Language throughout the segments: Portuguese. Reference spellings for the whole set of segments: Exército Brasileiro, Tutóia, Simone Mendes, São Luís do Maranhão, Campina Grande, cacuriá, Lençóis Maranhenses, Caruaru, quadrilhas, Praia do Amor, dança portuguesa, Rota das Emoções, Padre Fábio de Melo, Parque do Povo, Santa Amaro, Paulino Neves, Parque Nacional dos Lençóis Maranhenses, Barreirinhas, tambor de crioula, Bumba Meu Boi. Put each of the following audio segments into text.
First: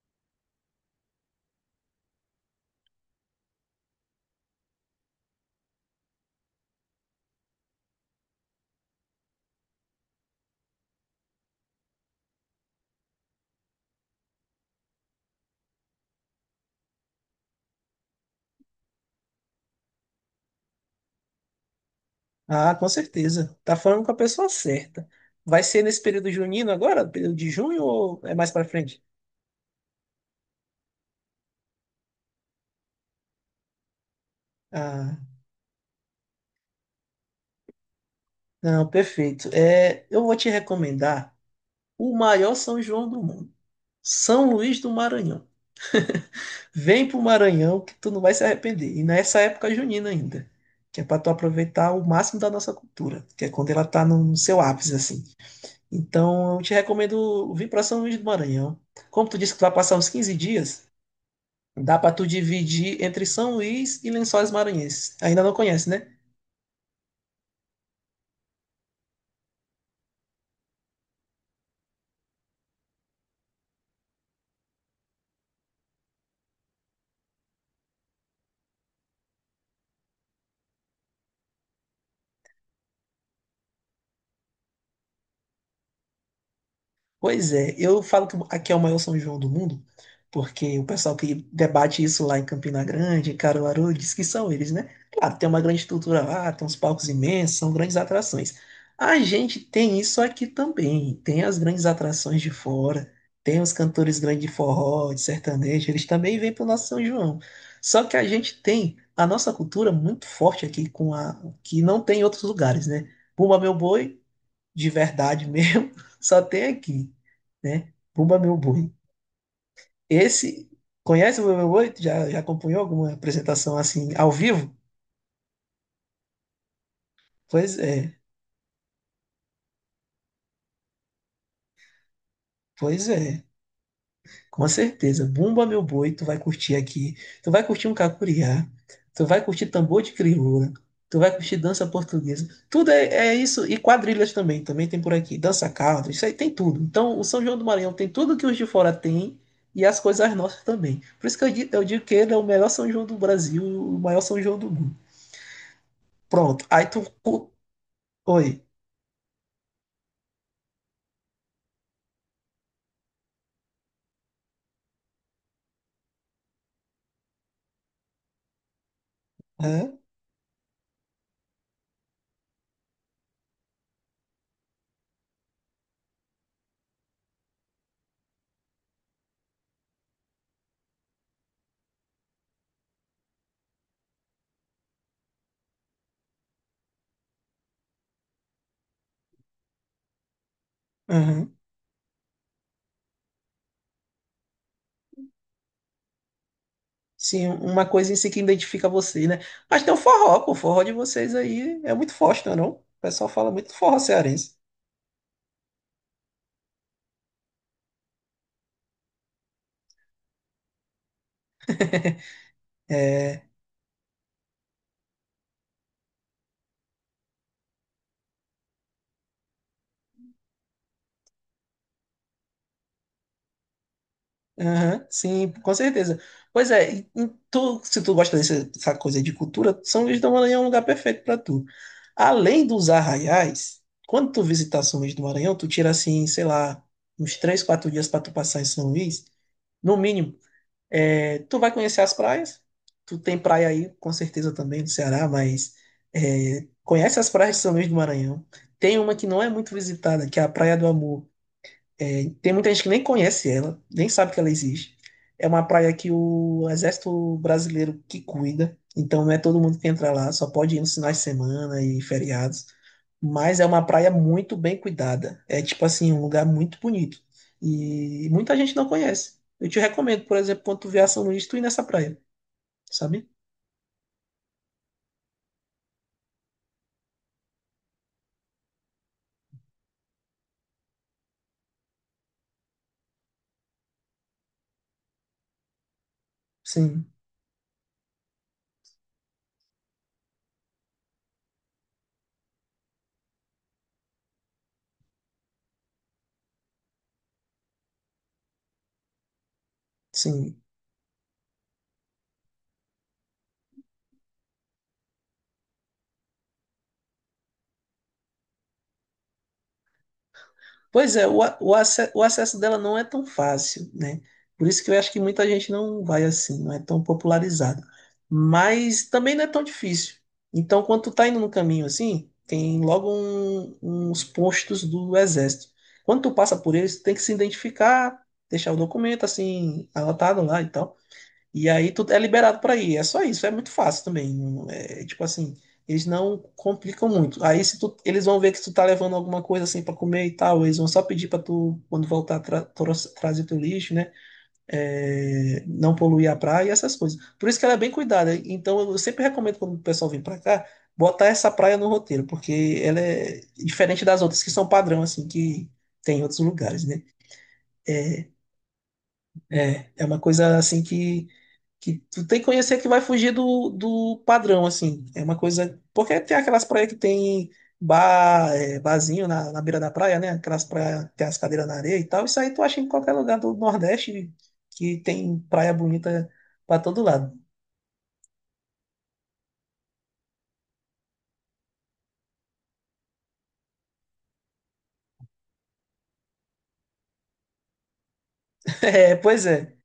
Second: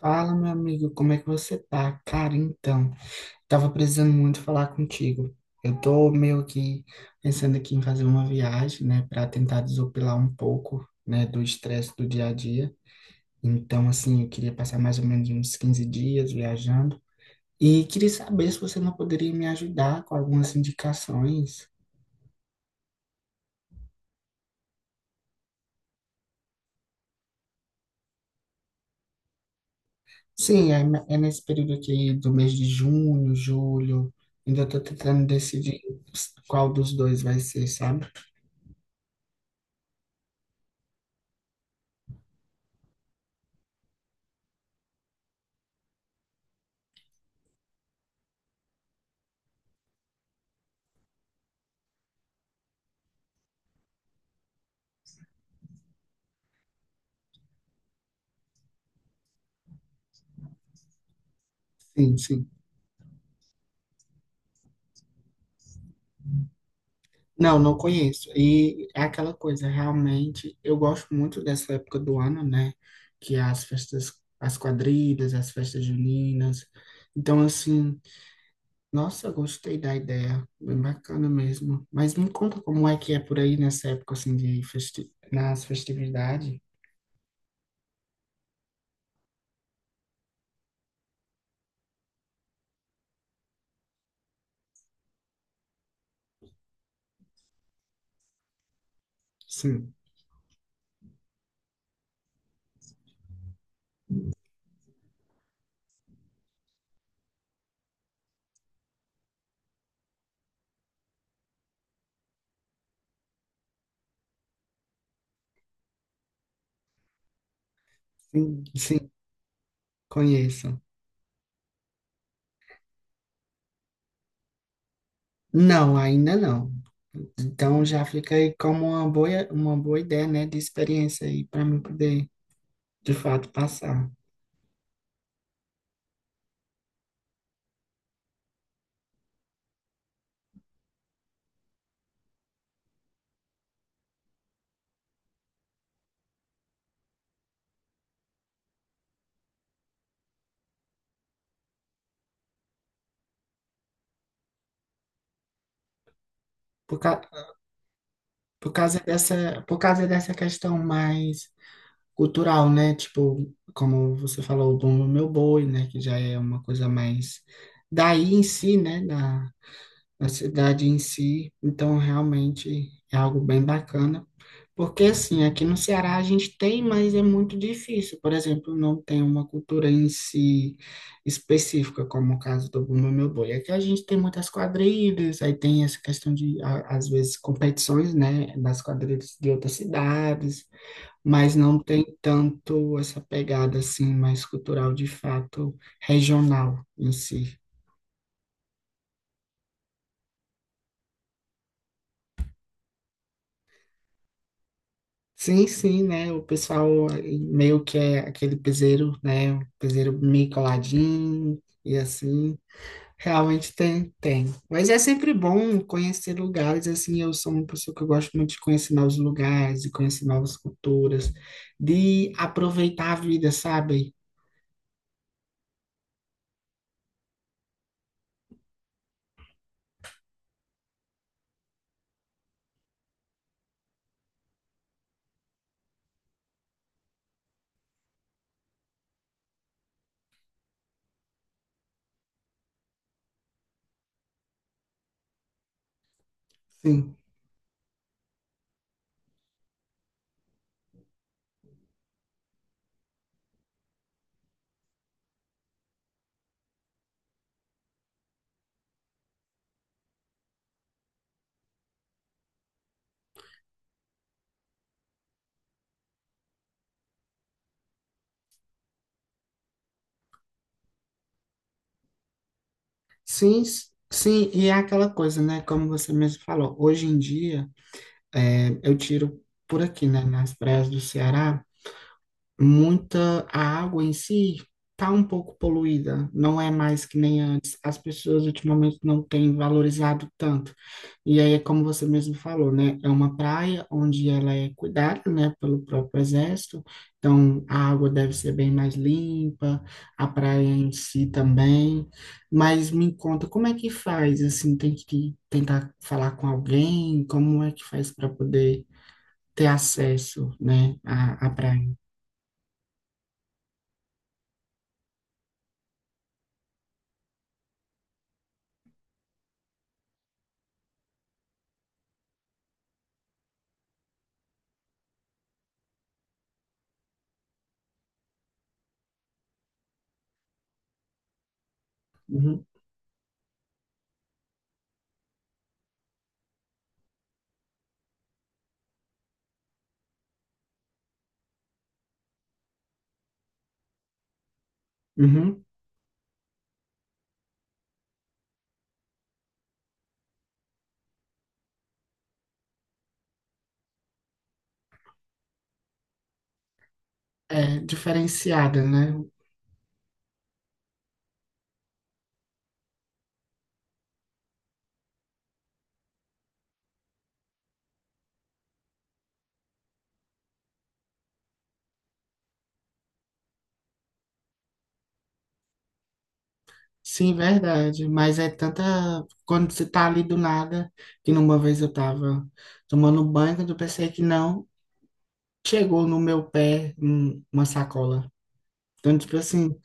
Fala, meu amigo, como é que você tá? Cara, então, tava precisando muito falar contigo. Eu tô meio que pensando aqui em fazer uma viagem, né, para tentar desopilar um pouco, né, do estresse do dia a dia. Então, assim, eu queria passar mais ou menos uns 15 dias viajando e queria saber se você não poderia me ajudar com algumas indicações. Ah, com certeza. Tá falando com a pessoa certa. Vai ser nesse período junino agora? Período de junho ou é mais pra frente? Sim, é, é nesse período aqui do mês de junho, julho. Ainda tô Ah, tentando decidir qual dos dois vai ser, sabe? não, perfeito. É, eu vou te recomendar o maior São João do mundo, São Luís do Maranhão. Vem pro Maranhão que tu não vai se arrepender. E nessa época junina ainda, que é para tu aproveitar o máximo da nossa cultura, que é quando ela tá no seu ápice assim. Então, eu te recomendo vir para São Luís do Maranhão. Como tu disse que tu vai passar uns 15 dias, dá pra Sim, tu sim. dividir entre São Luís e Lençóis Maranhenses. Ainda não conhece, né? Não, não conheço. E é aquela coisa, realmente, eu gosto muito dessa época do ano, né? Que é as festas, as quadrilhas, as festas juninas. Então, assim, nossa, gostei da ideia, bem bacana mesmo. Mas me conta como é que é por aí nessa época, assim, de festi nas festividades? Pois é, eu falo que aqui é o maior São João do mundo, porque o pessoal que debate isso lá em Campina Grande, em Caruaru, diz que são eles, né? Claro, tem uma grande estrutura lá, tem uns palcos imensos, são grandes atrações. A gente Sim, tem isso aqui também, tem as grandes atrações de fora, tem os cantores grandes de forró, de sertanejo, eles também vêm para o nosso São João. Só que a gente tem a nossa cultura muito forte aqui, com a, que não tem em outros lugares, né? Bumba Meu Boi de verdade mesmo, só tem aqui, né? Bumba Meu sim, Boi. sim, Esse, conheço. conhece o Bumba Meu Boi? Já, já acompanhou alguma apresentação assim, ao vivo? Não, ainda não. Pois Então, já é, fica aí como uma boa ideia, né, de experiência aí, para mim poder, pois de é. fato, passar. Com certeza. Bumba Meu Boi, tu vai curtir aqui. Tu vai curtir um cacuriá. Tu vai curtir tambor de crioula. Tu vai curtir dança portuguesa. Tudo é, é isso. E quadrilhas também. Também tem por aqui. Dança caldo. Isso aí tem tudo. Então, o São João do Maranhão tem tudo que os de fora têm. E as coisas nossas também. Por isso que eu digo que ele é o melhor São João do Brasil. O maior São João do mundo. Pronto. Aí Por, tu... ca- Oi. por causa dessa, por causa dessa questão mais cultural, né? Tipo, como você falou, o Bumba Meu Boi, né? Que já é uma coisa mais daí em si, né? Hã? A cidade em si. Então, realmente é algo bem bacana. Porque, assim, aqui no Ceará a gente tem, mas é muito difícil. Por exemplo, não tem uma cultura em si específica, como o caso do Bumba Meu Boi. Aqui a gente tem muitas quadrilhas, aí tem essa questão de, às vezes, competições, né, das quadrilhas de outras cidades, Aham. mas não tem tanto essa pegada, assim, mais cultural, de fato, regional em Sim, si. uma coisa em si que identifica vocês, né? Mas tem o forró, pô. O forró de vocês aí é muito forte, não é não? O pessoal fala muito do forró cearense. Sim, sim, né? O pessoal meio que é aquele piseiro, né? O piseiro meio coladinho e assim. É, Realmente tem, tem. Mas é sempre bom conhecer lugares, assim. Eu sou uma pessoa que eu gosto muito de conhecer novos lugares, de conhecer novas culturas, de aproveitar a vida, sabe? aham, sim, com certeza. Pois é, e tu, se tu gosta dessa coisa de cultura, São Luís do Maranhão é um lugar perfeito para tu. Além dos arraiais, quando tu visitar São Luís do Maranhão, tu tira assim, sei lá, uns três, quatro dias para tu passar em São Luís, no mínimo. É, tu vai conhecer as praias. Tu tem praia aí, com certeza também, do Ceará, mas é, Sim. conhece as praias de São Luís do Maranhão. Tem uma que não é muito visitada, que é a Praia do Amor. Tem muita gente que nem conhece ela, nem sabe que ela existe. É uma praia que o Exército Brasileiro que cuida, então não é todo mundo que entra lá, só pode ir nos finais de semana e feriados. Mas é uma praia muito bem cuidada. É tipo assim, um lugar muito bonito. E muita gente não conhece. Eu te recomendo, por exemplo, quando tu vier a São Luís, tu ir nessa praia, sabe? Sim, sim. E é aquela coisa, né? Como você mesmo falou, hoje em dia, é, eu tiro por aqui, né? Nas praias do Ceará. Muita a água em si está um pouco poluída, não é mais Sim, que nem antes. As pessoas ultimamente não têm valorizado tanto. E aí é como você mesmo falou, né? É uma praia onde ela é cuidada, né, pelo próprio exército. Então a água deve ser bem mais limpa, a sim. praia em si também. Mas me conta, como é que faz? Assim, tem que tentar falar com alguém? Como é que faz para poder ter acesso, né, Pois é, à praia? O acesso dela não é tão fácil, né? Por isso que eu acho que muita gente não vai assim, não é tão popularizado. Mas também não é tão difícil. Então, quando tu tá indo no caminho assim, tem logo uns postos do exército. Quando tu passa por eles, tu tem que se identificar, deixar o documento assim, anotado lá e tal. E aí tu é liberado Uhum. para ir. É só isso, é muito fácil também. É, tipo assim, eles não complicam muito. Aí se tu, eles vão ver que tu tá levando alguma coisa assim para comer e tal, eles vão só pedir para tu, quando voltar, trazer teu lixo, né? É, Uhum. não poluir a praia e essas coisas. Por isso que ela é bem cuidada. Então eu sempre recomendo quando o pessoal vem para cá, botar essa praia no roteiro, porque ela é diferente das outras que são padrão, assim, que tem em outros lugares, né? É diferenciada, né? É, é uma coisa assim que tu tem que conhecer que vai fugir do, do padrão, assim. É uma coisa. Porque tem aquelas praias que tem bar, é, barzinho na, na beira da praia, né? Aquelas praias que tem as cadeiras na areia e tal. Isso aí tu acha em qualquer lugar do Nordeste que tem praia bonita pra todo lado. Sim, verdade. Mas é tanta. Quando você tá ali do nada, que numa vez eu tava tomando banho, quando eu pensei que não, chegou no meu pé uma sacola. É, Então, tipo pois é. assim,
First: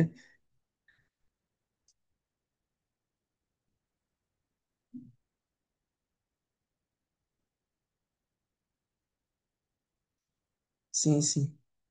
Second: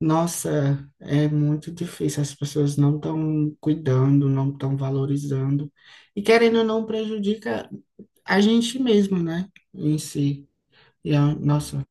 nossa, é muito difícil. As pessoas não estão cuidando, não estão valorizando. E querendo ou não, prejudica a gente mesmo, né? Em si. Sim, sim. Nossa,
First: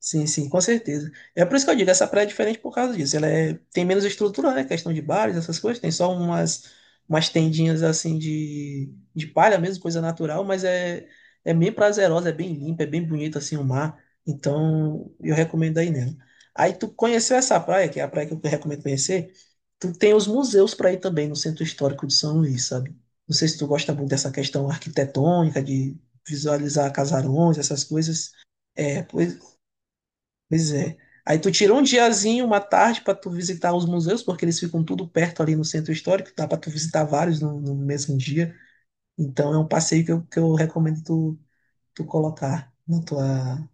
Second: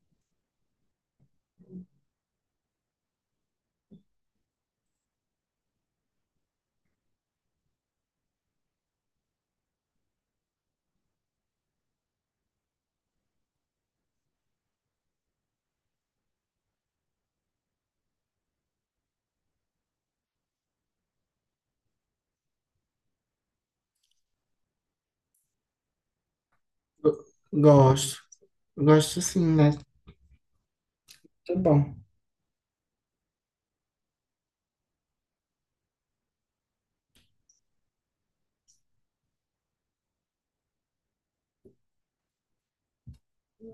Sim, sim, com certeza. É por isso que eu digo, essa praia é diferente por causa disso. Ela é, tem menos estrutura, né? Questão de bares, essas coisas. Tem só umas, umas tendinhas assim de palha mesmo, coisa natural, mas é, é bem prazerosa, é bem limpa, é bem bonito assim o mar. Então, eu recomendo aí nela. Aí tu conheceu essa praia, que é a praia que eu recomendo conhecer, tu tem os museus para ir também no Centro Histórico de São Luís, sabe? Não sei se tu gosta muito dessa questão arquitetônica, de visualizar eu casarões, essas gosto. coisas. É, Gosto pois sim, né? Pois é. Aí tu Muito tira um bom. diazinho, uma tarde para tu visitar os museus, porque eles ficam tudo perto ali no centro histórico, dá para tu visitar vários no mesmo dia. Então é um passeio que eu recomendo tu, tu colocar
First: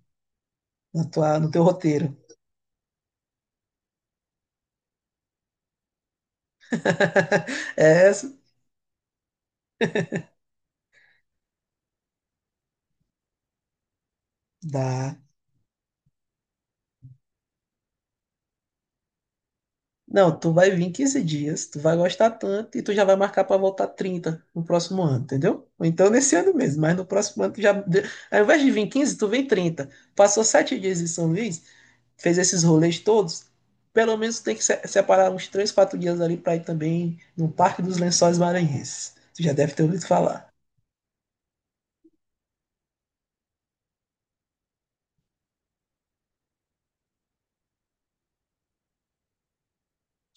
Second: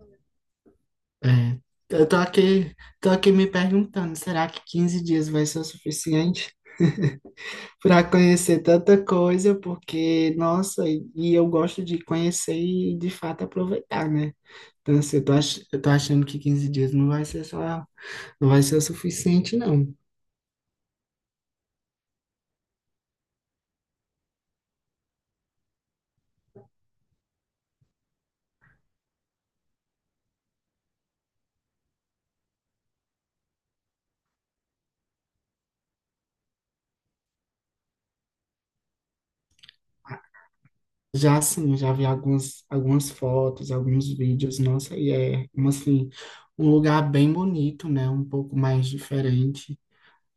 na tua, no É, teu eu roteiro. tô aqui, tô aqui me perguntando, será que 15 dias vai ser o suficiente para É, conhecer tanta coisa? Porque, nossa, e eu gosto de conhecer e de fato aproveitar, né? Então, assim, dá. Eu tô achando que 15 dias não vai ser só, não vai ser o suficiente, não. Não, tu vai vir quinze dias, tu vai gostar tanto e tu já vai marcar para voltar 30 no próximo ano, entendeu? Ou então nesse ano mesmo, mas no próximo ano tu já. Ao invés de vir 15 tu vem 30. Passou 7 dias em São Luís, fez esses rolês todos, pelo menos tem que separar uns três, 4 dias ali para ir também no Parque dos Lençóis Maranhenses. Tu já deve ter ouvido falar. Já assim, eu já vi algumas, algumas fotos, alguns vídeos, nossa, e é, um, assim, um lugar bem bonito, né? Um pouco mais diferente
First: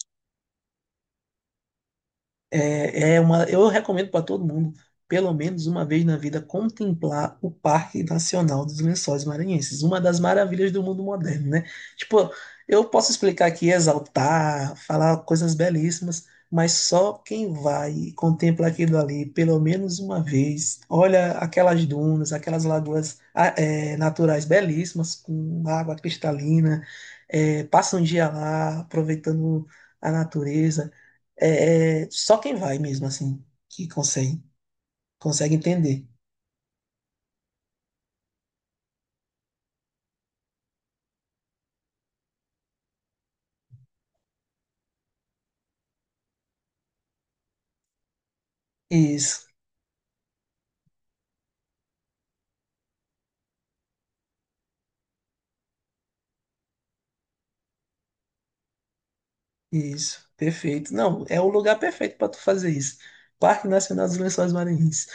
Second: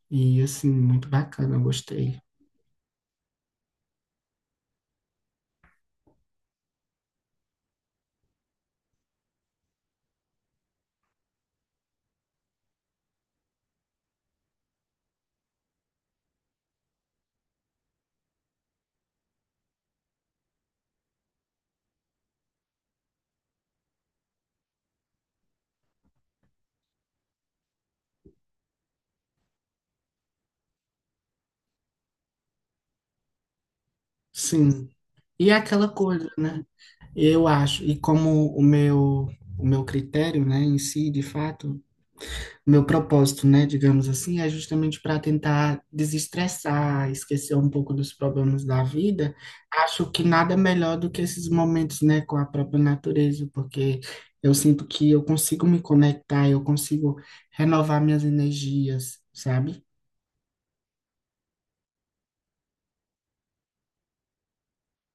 e, assim, muito bacana, eu gostei. É, é uma, eu recomendo para todo mundo, pelo menos uma vez na vida, contemplar o Parque Nacional dos Lençóis Maranhenses, uma das maravilhas do mundo moderno, né? Tipo, eu posso explicar aqui, exaltar, falar coisas belíssimas, mas só quem vai e contempla aquilo ali pelo menos uma vez, olha aquelas dunas, aquelas lagoas naturais belíssimas, com água cristalina, passa um dia lá aproveitando a natureza. É, é só quem vai mesmo, assim, Sim. E é consegue aquela entender. coisa, né? Eu acho, e como o meu critério, né, em si, de fato, o meu propósito, né, digamos assim, é justamente para tentar desestressar, esquecer um pouco dos problemas da vida. Isso, Acho que nada melhor do que esses momentos, né, com a própria natureza, porque eu sinto que eu consigo me conectar, eu consigo renovar minhas energias, sabe? isso, perfeito. Não, é o lugar perfeito para tu fazer isso. Parque Nacional dos Lençóis Maranhenses.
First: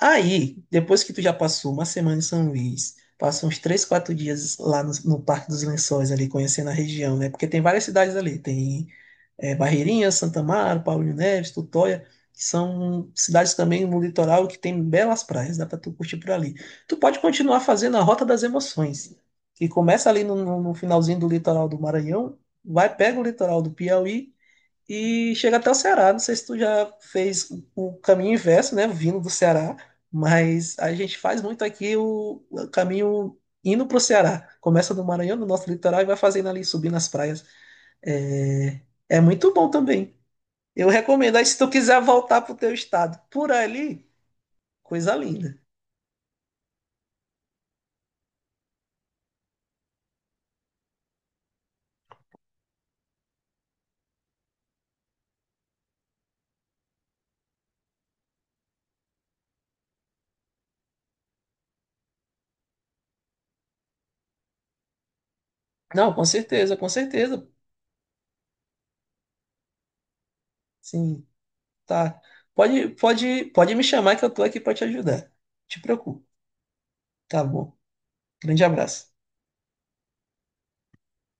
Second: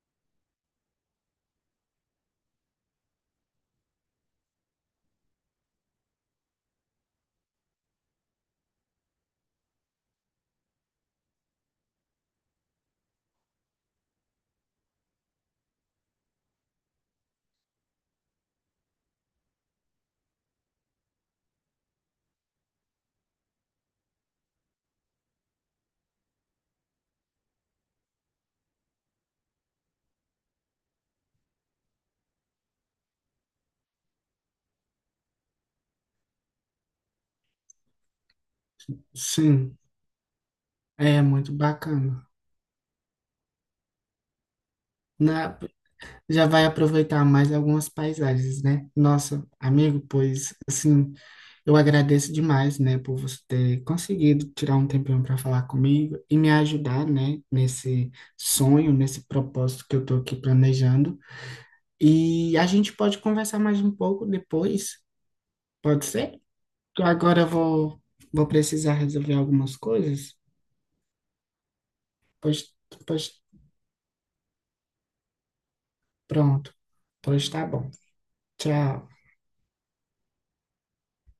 Aí, depois que tu já passou uma semana em São Luís, passa uns três, quatro dias lá no Parque dos Lençóis, ali, conhecendo a região, né? Porque tem várias cidades ali. Tem é, Barreirinhas, Santa Amaro, Paulino Neves, Tutóia, que são cidades também no litoral que tem belas praias, dá para tu curtir por ali. Tu pode continuar fazendo a Rota das Emoções, que começa ali no finalzinho do litoral do Maranhão, vai, pega o litoral do Piauí e chega até o Ceará. Não sei se tu já fez o caminho inverso, né, vindo do Ceará, mas a gente faz muito aqui o caminho indo para o Ceará. Começa no Maranhão, no nosso litoral, e vai fazendo ali, subindo as praias. É, é muito bom Sim, também. Eu é recomendo. Aí, muito se tu quiser bacana. voltar pro teu estado por ali, coisa Na, linda. já vai aproveitar mais algumas paisagens, né? Nossa, amigo, pois assim, eu agradeço demais, né, por você ter conseguido tirar um tempinho para falar comigo e me ajudar, né, nesse sonho, nesse propósito que eu tô aqui planejando. E a gente pode conversar mais um pouco depois, pode Não, com ser? certeza, com Que agora certeza. eu vou vou precisar resolver algumas coisas. Sim, tá. Pois, pois Pode me chamar que eu tô aqui pra te ajudar. Te preocupo. pronto. Tá Pois tá bom. bom. Grande Tchau. abraço.